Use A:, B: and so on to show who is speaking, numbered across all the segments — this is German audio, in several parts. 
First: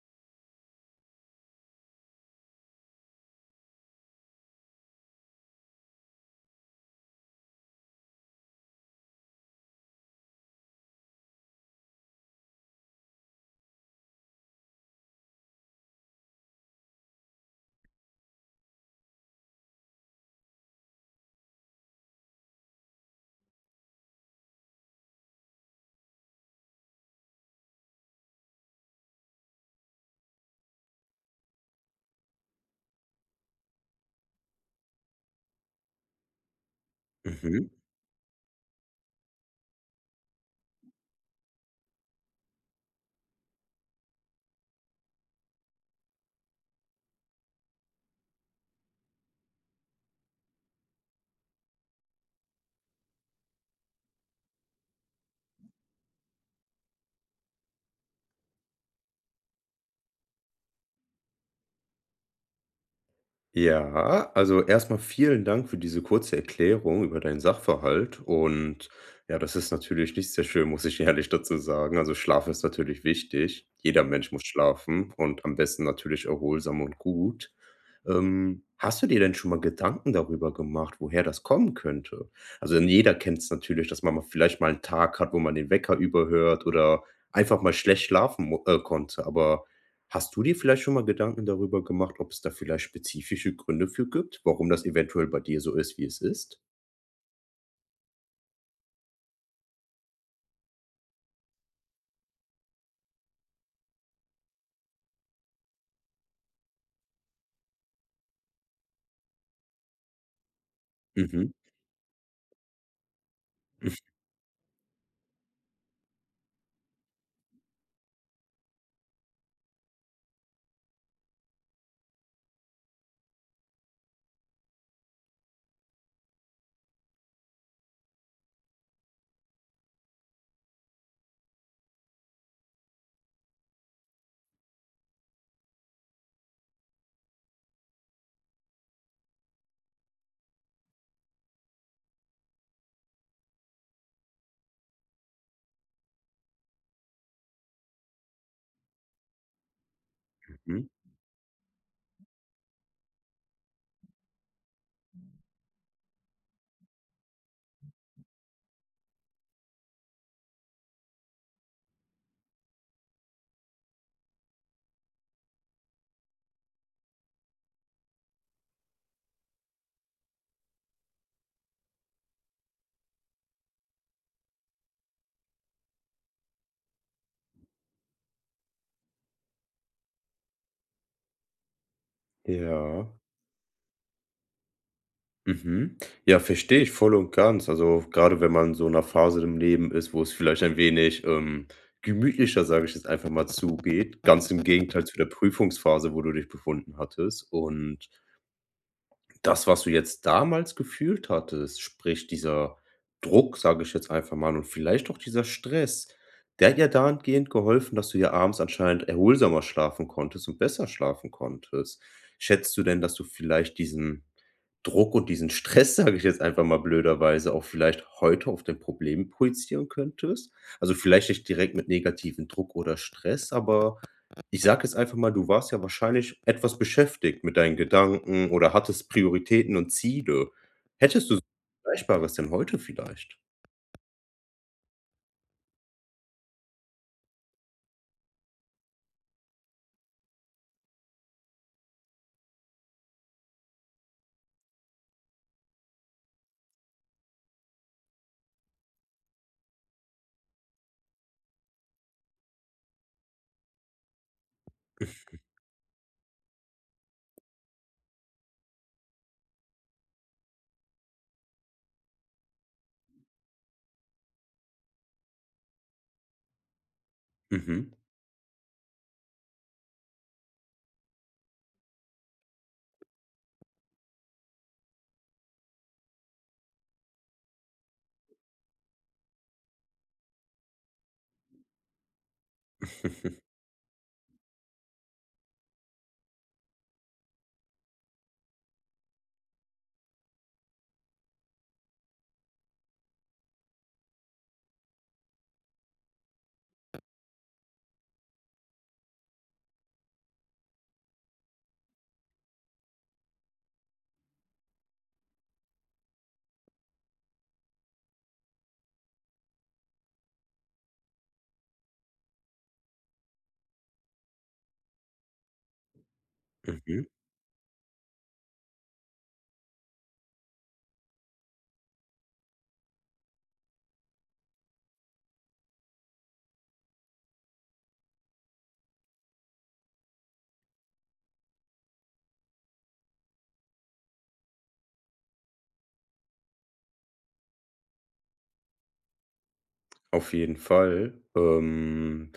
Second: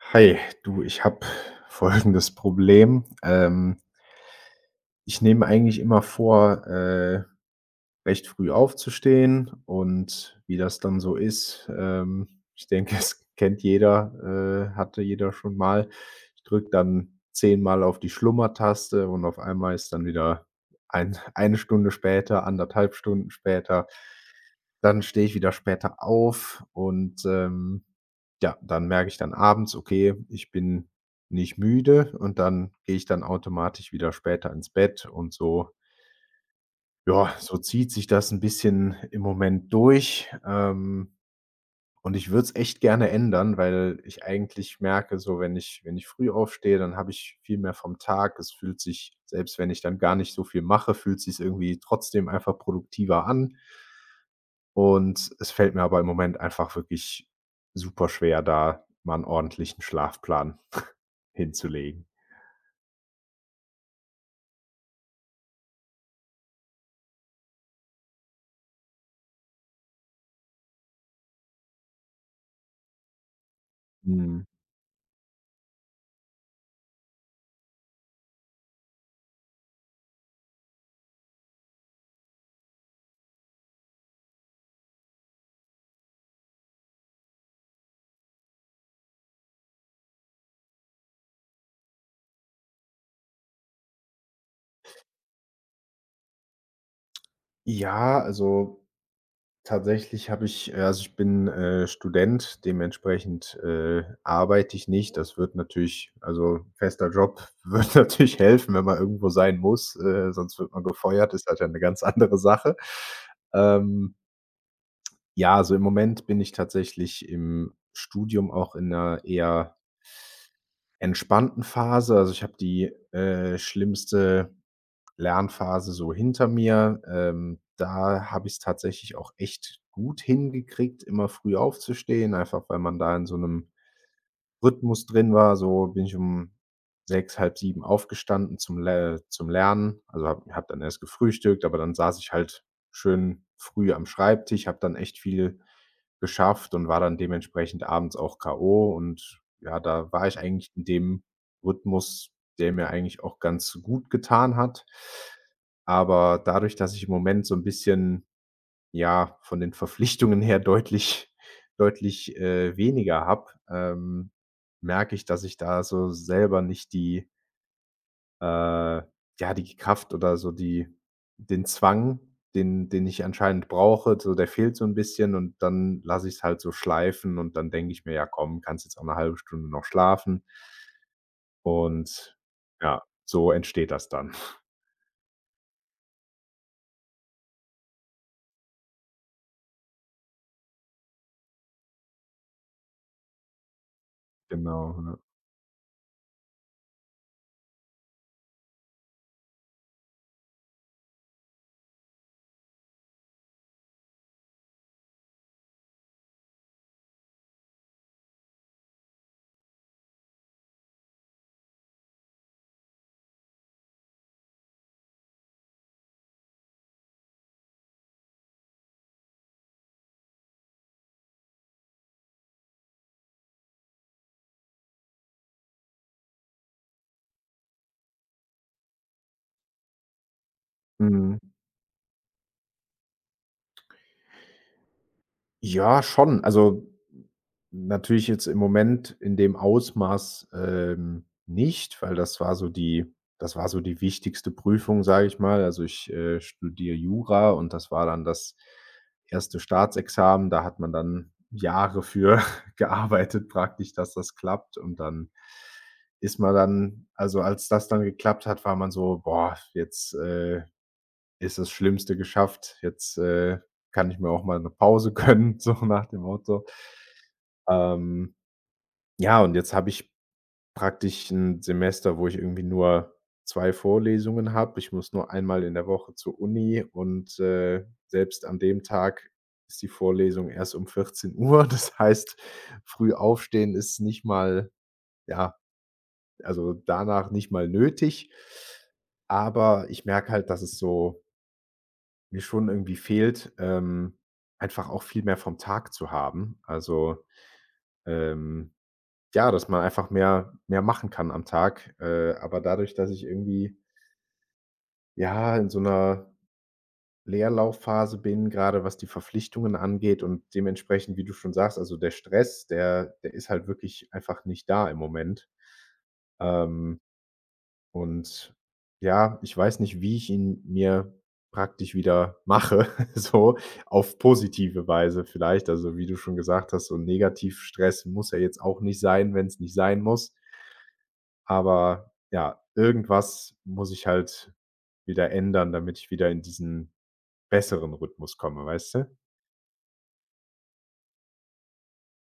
A: Hi, du, ich habe folgendes Problem. Ähm. Ich nehme mir eigentlich immer vor, äh, recht früh aufzustehen. Und wie das dann so ist ähm, ich denke, es kennt jeder, äh, hatte jeder schon mal. Ich drücke dann 10 Mal auf die Schlummertaste und auf einmal ist dann wieder ein 1 Stunde später, 1 1/2 Stunden später. Dann stehe ich wieder später auf und, ähm, ja, dann merke ich dann abends: „Okay, ich bin nicht müde,“ und dann gehe ich dann automatisch wieder später ins Bett und so. Ja, so
B: Mhm.
A: zieht sich das 'n bisschen im Moment durch. Ähm, und ich würde es echt gerne ändern, weil ich eigentlich merke, so, wenn ich wenn ich früh aufstehe, dann habe ich viel mehr vom Tag. Es fühlt sich, selbst wenn ich dann gar nicht so viel mache, fühlt’s sich irgendwie trotzdem einfach produktiver an. Und es fällt mir aber im Moment einfach wirklich super schwer, da mal 'n ordentlichen Schlafplan hinzulegen.
B: Ja, also, erst mal vielen Dank für diese kurze Erklärung über deinen Sachverhalt und ja, das ist natürlich nicht sehr schön, muss ich ehrlich dazu sagen. Also, Schlaf ist natürlich wichtig. Jeder Mensch muss
A: Mhm.
B: schlafen und am besten natürlich erholsam und gut. Ähm, hast du dir denn schon mal Gedanken darüber gemacht, woher das kommen könnte? Also, denn jeder kennt's natürlich, dass man mal vielleicht mal Tag hat, wo man den Wecker überhört oder einfach mal schlecht schlafen mu äh, konnte. Aber hast du dir vielleicht schon mal Gedanken darüber gemacht, ob's da vielleicht spezifische Gründe für gibt, warum das eventuell bei dir so ist, wie es ist?
A: Ja, also, tatsächlich habe ich äh, also, ich bin, äh, Student, dementsprechend, äh, arbeite ich nicht. Das würde natürlich also, fester Job würde natürlich helfen, wenn man irgendwo sein muss, äh, sonst wird man gefeuert ist
B: Mhm.
A: das ja 'ne ganz andere Sache.
B: Hm.
A: Ähm Ja, also, im Moment bin ich tatsächlich im Studium auch in 'ner eher entspannten Phase, also, ich habe die, äh, schlimmste Lernphase so hinter mir. Ähm, da habe ich's tatsächlich auch echt gut hingekriegt, immer früh aufzustehen, einfach weil man da in so 'nem Rhythmus drin war. So bin ich um 6:00, 6:30 aufgestanden zum L äh, zum Lernen. Also, habe habe dann erst gefrühstückt, aber dann saß ich halt schön früh am Schreibtisch, habe dann echt viel geschafft und war dann dementsprechend abends auch k.o. und ja, da war ich eigentlich in
B: Mhm.
A: dem Rhythmus, der mir eigentlich auch ganz gutgetan hat. Aber dadurch, dass ich im Moment so 'n bisschen ja, von den Verpflichtungen her deutlich deutlich, äh, weniger habe, ähm, merke ich, dass ich da so selber nicht die Äh, ja, die Kraft oder so die den Zwang, den den ich anscheinend brauche, so, der fehlt so 'n bisschen, und dann lasse ich's halt so schleifen und dann denke ich mir: „Ja komm, kannst jetzt auch 'ne 1/2 Stunde noch schlafen.“ Und ja,
B: Ja.
A: so entsteht das dann.
B: Mhm. Ja, verstehe ich voll und ganz. Also, grade wenn man so in 'ner Phase im Leben ist, wo es vielleicht ein wenig, ähm, gemütlicher, sage ich jetzt einfach mal, zugeht, ganz im
A: Genau,
B: Gegenteil zu
A: ja.
B: der Prüfungsphase, wo du dich befunden hattest. Und das, was du jetzt damals gefühlt hattest, sprich dieser Druck, sage ich jetzt einfach mal, und vielleicht auch dieser Stress, der hat ja dahingehend geholfen, dass du ja abends anscheinend erholsamer schlafen konntest und besser schlafen konntest. Schätzt du denn, dass du vielleicht diesen Druck und diesen Stress, sage ich jetzt einfach mal blöderweise, auch vielleicht heute auf dein Problem projizieren könntest? Also, vielleicht nicht direkt mit negativem Druck oder Stress, aber ich sage jetzt einfach mal, du warst ja wahrscheinlich etwas beschäftigt mit deinen Gedanken oder hattest Prioritäten und Ziele. Hättest du s
A: Mhm.
B: Vergleichbares denn heute vielleicht?
A: Ja, schon. Also, natürlich jetzt im Moment in dem Ausmaß, ähm, nicht, weil das war so die das war so die wichtigste Prüfung, sage ich mal. Also, ich, äh, studiere Jura und das war dann das 1. Staatsexamen. Da hat man dann Jahre für gearbeitet praktisch, dass das klappt. Und dann
B: Mhm.
A: ist man dann also, als das dann geklappt hat, war man so: „Boah, jetzt, äh, ist das Schlimmste geschafft. Jetzt, äh, kann ich mir auch mal 'ne Pause gönnen,“ so nach dem Motto.
B: Mhm.
A: Ähm, ja, und jetzt habe ich praktisch 'n Semester, wo ich irgendwie nur 2 Vorlesungen habe. Ich muss nur einmal in der Woche zur Uni, und, äh, selbst an dem Tag ist die Vorlesung erst um 14:00. Das heißt, früh aufstehen ist nicht mal ja, also, danach nicht mal nötig. Aber ich merke halt, dass es so mir schon irgendwie fehlt, ähm, einfach auch viel mehr vom Tag zu haben. Also, ähm, ja, dass man einfach mehr mehr machen kann am Tag, äh, aber dadurch, dass ich irgendwie Ja, in so 'ner Leerlaufphase bin, grade was die Verpflichtungen angeht und dementsprechend, wie du schon sagst, also, der Stress, der der ist halt wirklich einfach nicht da im Moment. Ähm,
B: Mhm.
A: und ja, ich weiß nicht, wie ich ihn mir praktisch wieder mache, so auf positive Weise vielleicht. Also, wie du schon gesagt hast, so 'n Negativ-Stress muss ja jetzt auch nicht sein, wenn's nicht sein muss. Aber ja, irgendwas muss ich halt wieder ändern, damit ich wieder in diesen besseren Rhythmus komme, weißt du?
B: Auf jeden Fall. Ähm,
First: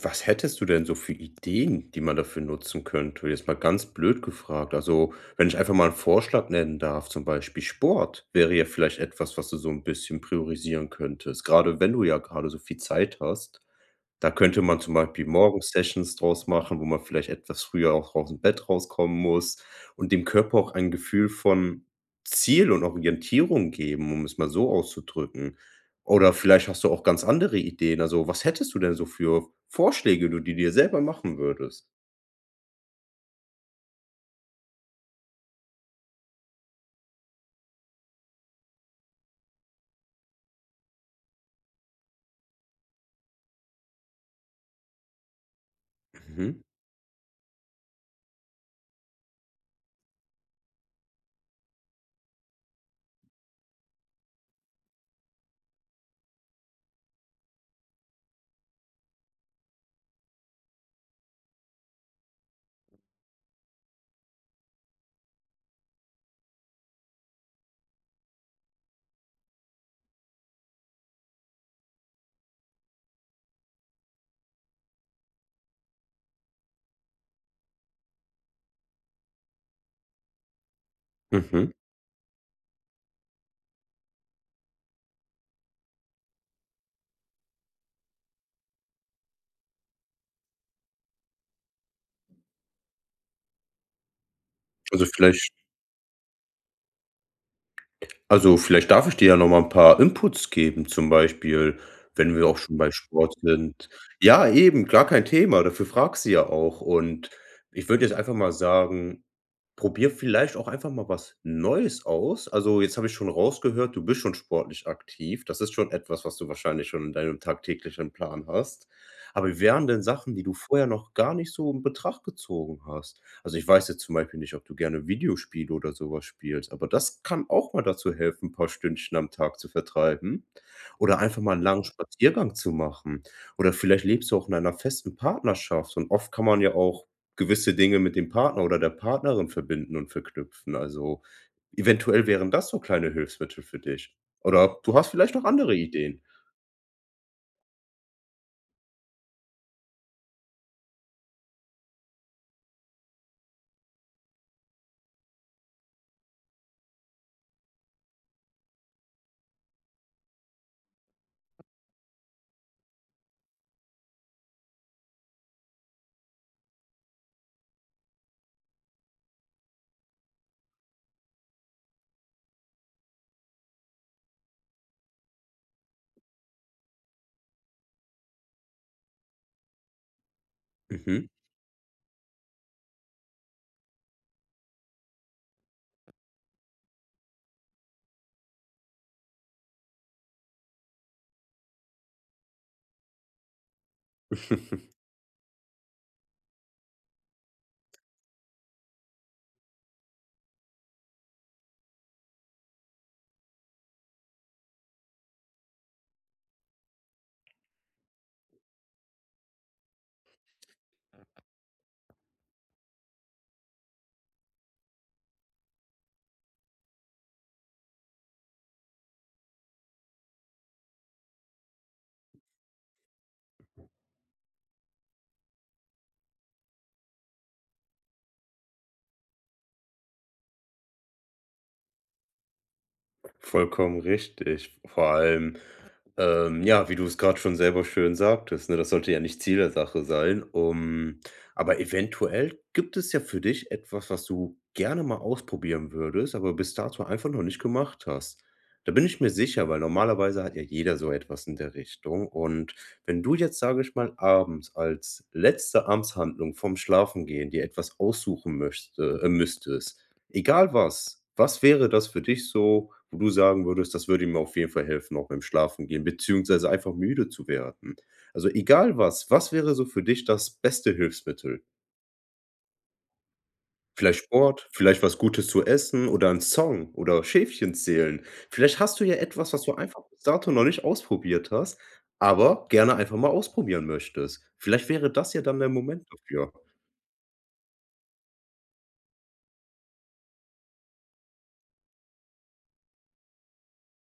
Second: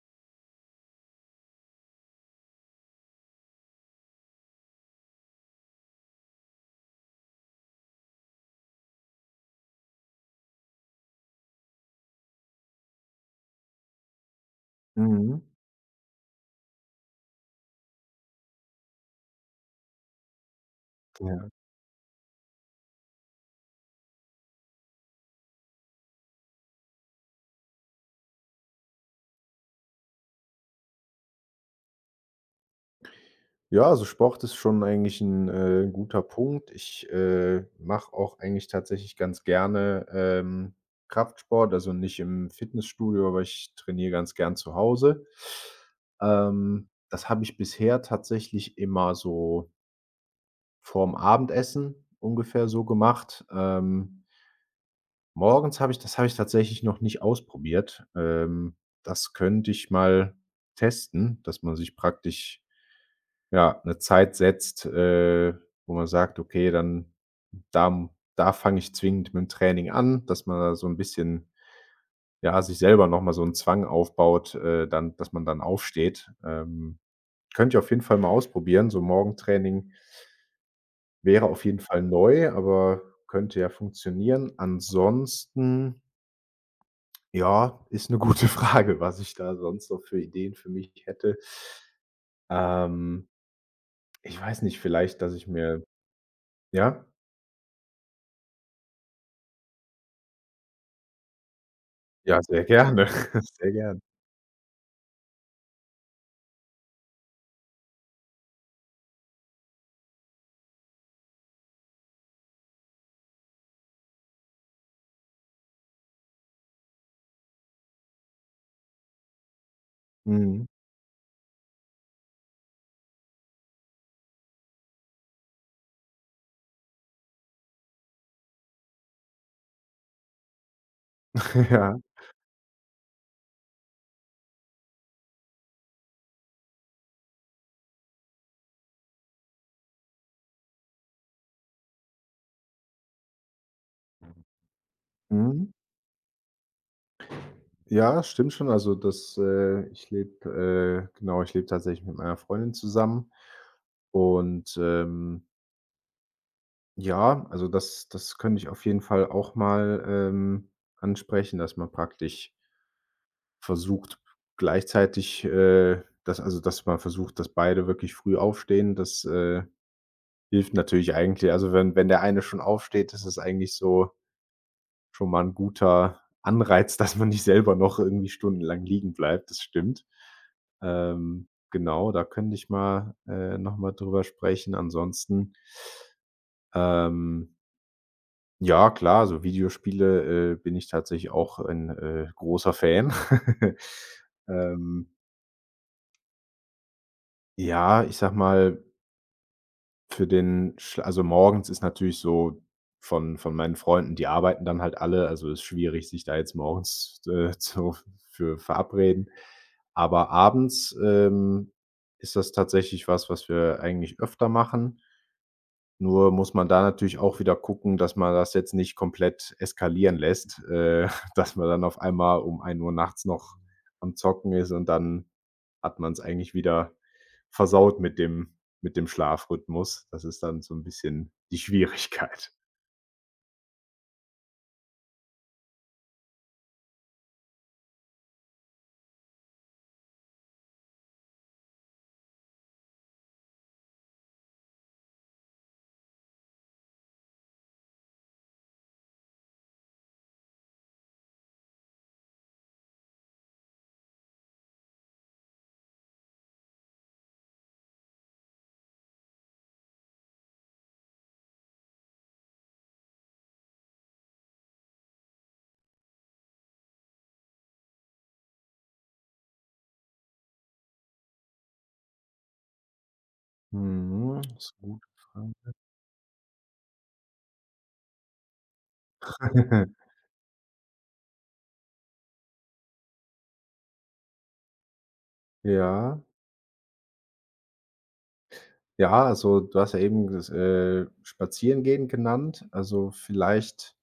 B: was hättest du denn so für Ideen, die man dafür nutzen könnte? Jetzt mal ganz blöd gefragt, also, wenn ich einfach mal 'n Vorschlag nennen darf, zum Beispiel Sport wäre jetzt vielleicht etwas, was du so 'n bisschen priorisieren könntest, grade wenn du ja grade so viel Zeit hast. Da könnte man zum Beispiel
A: Mhm.
B: morgens Sessions draus machen, wo man vielleicht etwas früher auch ausm Bett rauskommen muss und dem Körper auch ein Gefühl
A: Ja.
B: von Ziel und Orientierung geben, um es mal so auszudrücken. Oder vielleicht hast du auch ganz andere Ideen. Also, was hättest du denn so für Vorschläge, die du dir selber machen würdest?
A: Ja, also, Sport ist schon eigentlich 'n, äh, guter Punkt. Ich, äh, mache auch eigentlich tatsächlich ganz gerne, ähm, Kraftsport, also nicht im Fitnessstudio, aber ich trainiere ganz gern zu Hause.
B: Mhm.
A: Ähm, das habe ich bisher tatsächlich immer so vorm Abendessen ungefähr so gemacht, ähm. Morgens habe ich das habe ich tatsächlich noch nicht ausprobiert. Ähm, das könnte ich mal testen, dass man sich praktisch, ja, 'ne Zeit setzt, äh, wo man sagt: „Okay, dann da m da fange ich zwingend mit'm Training an,“ dass man da so 'n bisschen, ja, sich selber noch mal so 'n Zwang aufbaut äh, dann dass man dann aufsteht. Ähm, könnte ich auf jeden Fall mal ausprobieren. So 'n Morgentraining wäre auf
B: Mhm.
A: jeden Fall neu, aber könnte ja funktionieren. Ansonsten Ja, ist 'ne gute Frage, was ich da sonst so für Ideen für mich hätte. Ähm, ich weiß nicht,
B: Also,
A: vielleicht, dass ich
B: vielleicht
A: mir ja?
B: Also, vielleicht darf ich dir ja noch mal 'n paar Inputs geben, zum Beispiel, wenn
A: Ja,
B: wir auch
A: sehr
B: schon bei
A: gerne.
B: Sport
A: Sehr
B: sind.
A: gern.
B: Ja, eben, klar, kein Thema, dafür fragst du ja auch. Und ich würde jetzt einfach mal sagen, probier vielleicht auch einfach mal was Neues aus. Also, jetzt habe ich schon rausgehört, du bist schon sportlich aktiv. Das ist schon etwas, was du wahrscheinlich schon in deinem tagtäglichen Plan hast. Aber wie wären denn Sachen, die du
A: Mhm.
B: vorher noch gar nicht so in Betracht gezogen hast? Also, ich weiß jetzt zum Beispiel nicht, ob du gerne Videospiele oder so was spielst, aber das kann auch mal dazu helfen, 'n paar Stündchen am Tag zu vertreiben oder einfach mal 'n langen
A: Ja.
B: Spaziergang zu machen. Oder vielleicht lebst du auch in einer festen Partnerschaft. Und oft kann man ja auch gewisse Dinge mit dem Partner oder der Partnerin verbinden und verknüpfen. Also, eventuell wären das so kleine Hilfsmittel für dich. Oder du hast vielleicht auch
A: Mhm.
B: andere Ideen?
A: Ja, stimmt schon. Also, das äh, ich lebe äh, genau, ich lebe tatsächlich mit meiner Freundin zusammen. Und, ähm ja, also, das das könnte ich auf jeden Fall auch mal, ähm, ansprechen, dass man praktisch Versucht gleichzeitig, äh, dass also, dass man versucht, dass beide wirklich früh aufstehen. Das, äh, hilft natürlich eigentlich. Also, wenn wenn der eine schon aufsteht, ist es eigentlich so schon mal 'n guter Anreiz, dass man nicht selber noch irgendwie stundenlang liegenbleibt. Das stimmt.
B: Mhm.
A: Ähm, genau, da könnte ich mal äh, noch mal drüber sprechen. Ansonsten Ähm. Ja klar, also, Videospiele, äh, bin ich tatsächlich auch ein, äh, großer Fan. Ähm. Ja, ich sage mal für den, schl also, morgens ist natürlich so von von meinen Freunden die arbeiten dann halt alle also, ist schwierig, sich da jetzt morgens, äh, zu f für verabreden. Aber abends, ähm, ist das tatsächlich was, was wir eigentlich öfter machen. Nur muss man da natürlich auch wieder gucken, dass man das jetzt nicht komplett eskalieren lässt, äh, dass man dann auf einmal um 1:00 nachts noch am Zocken ist, und dann hat man's eigentlich wieder versaut mit dem mit dem Schlafrhythmus. Das ist dann so 'n bisschen die Schwierigkeit.
B: Vollkommen richtig. V vor allem, ähm, ja, wie du es gerade schon selber schön sagtest, ne? Das sollte ja nicht Ziel der Sache sein, um aber eventuell gibt es ja für dich etwas, was du gerne mal ausprobieren würdest, aber bis dato einfach noch nicht gemacht hast. Da bin ich mir sicher, weil normalerweise hat ja jeder so etwas in der Richtung. Und wenn du jetzt, sage ich mal, abends als letzte Amtshandlung vorm Schlafengehen dir etwas aussuchen möchte äh, müsstest, egal was, was wäre das für dich so, wo du sagen würdest: „Das würde mir auf jeden Fall helfen, auch beim Schlafengehen beziehungsweise einfach müde zu werden“? Also, egal was, was wäre so für dich das beste Hilfsmittel? Vielleicht
A: Mhm,
B: Sport,
A: ist 'ne
B: vielleicht
A: gute
B: was Gutes
A: Frage.
B: zu essen oder 'n Song oder Schäfchen zählen. Vielleicht hast du ja etwas, was du einfach bis dato noch nicht ausprobiert hast, aber gerne einfach mal ausprobieren möchtest. Vielleicht wäre das ja dann der Moment
A: Ja.
B: dafür.
A: Ja, also, du hast ja eben ges äh, spazieren gehen genannt. Also, vielleicht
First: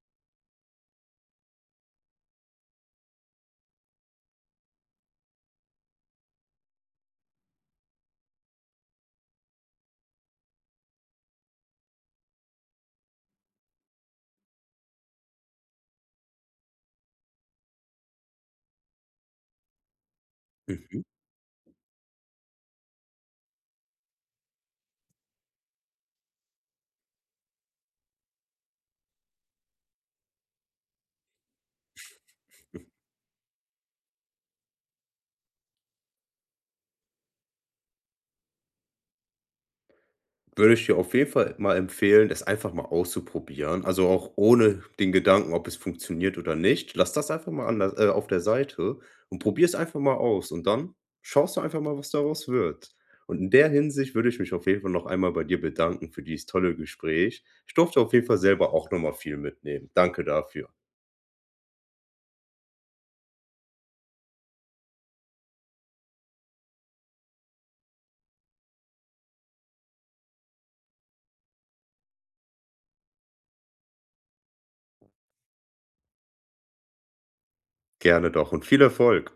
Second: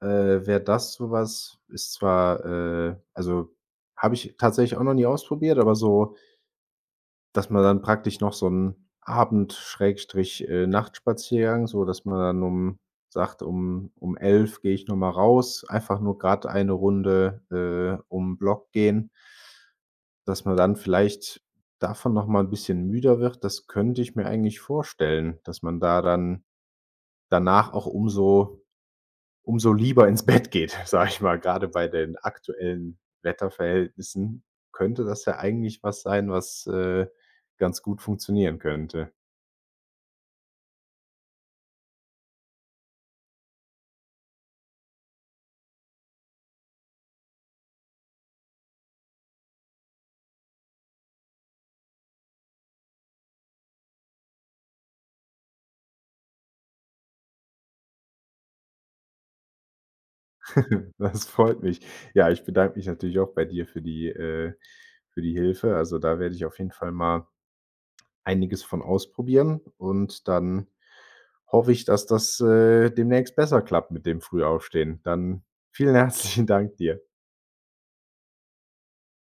A: äh, wäre das so was. Ist zwar äh, also, habe ich tatsächlich auch noch nie ausprobiert, aber so dass man dann praktisch noch so 'n Abend Schrägstrich, äh, Nachtspaziergang sodass man dann um sagt: „Um um 11:00 gehe ich noch mal raus, einfach nur grad eine Runde, äh, um 'n Block gehen.“ Dass man dann
B: Mhm.
A: vielleicht davon noch mal 'n bisschen müder wird, das könnte ich mir eigentlich vorstellen, dass man da dann, danach auch umso umso lieber ins Bett geht, sage ich mal, gerade bei den aktuellen Wetterverhältnissen, könnte das ja eigentlich was sein, was, äh, ganz gut funktionieren könnte.
B: Würde ich dir auf jeden Fall mal empfehlen, das einfach mal auszuprobieren, also, auch ohne den Gedanken, ob es funktioniert oder nicht. Lass das einfach mal an der äh, der auf der Seite und probier es einfach mal aus. Und dann schaust du einfach mal, was daraus wird. Und in der Hinsicht würde ich mich auf jeden Fall noch einmal bei dir bedanken für dieses tolle Gespräch. Ich durfte auf jeden Fall selber auch noch mal viel mitnehmen. Danke dafür.
A: Das freut mich. Ja, ich bedanke mich natürlich auch bei dir für die äh, für die Hilfe. Also, da werde ich auf jeden Fall mal einiges von ausprobieren und dann hoffe ich, dass das, äh, demnächst besser klappt mit dem Frühaufstehen. Dann vielen herzlichen Danke dir.
B: Gerne doch und viel Erfolg.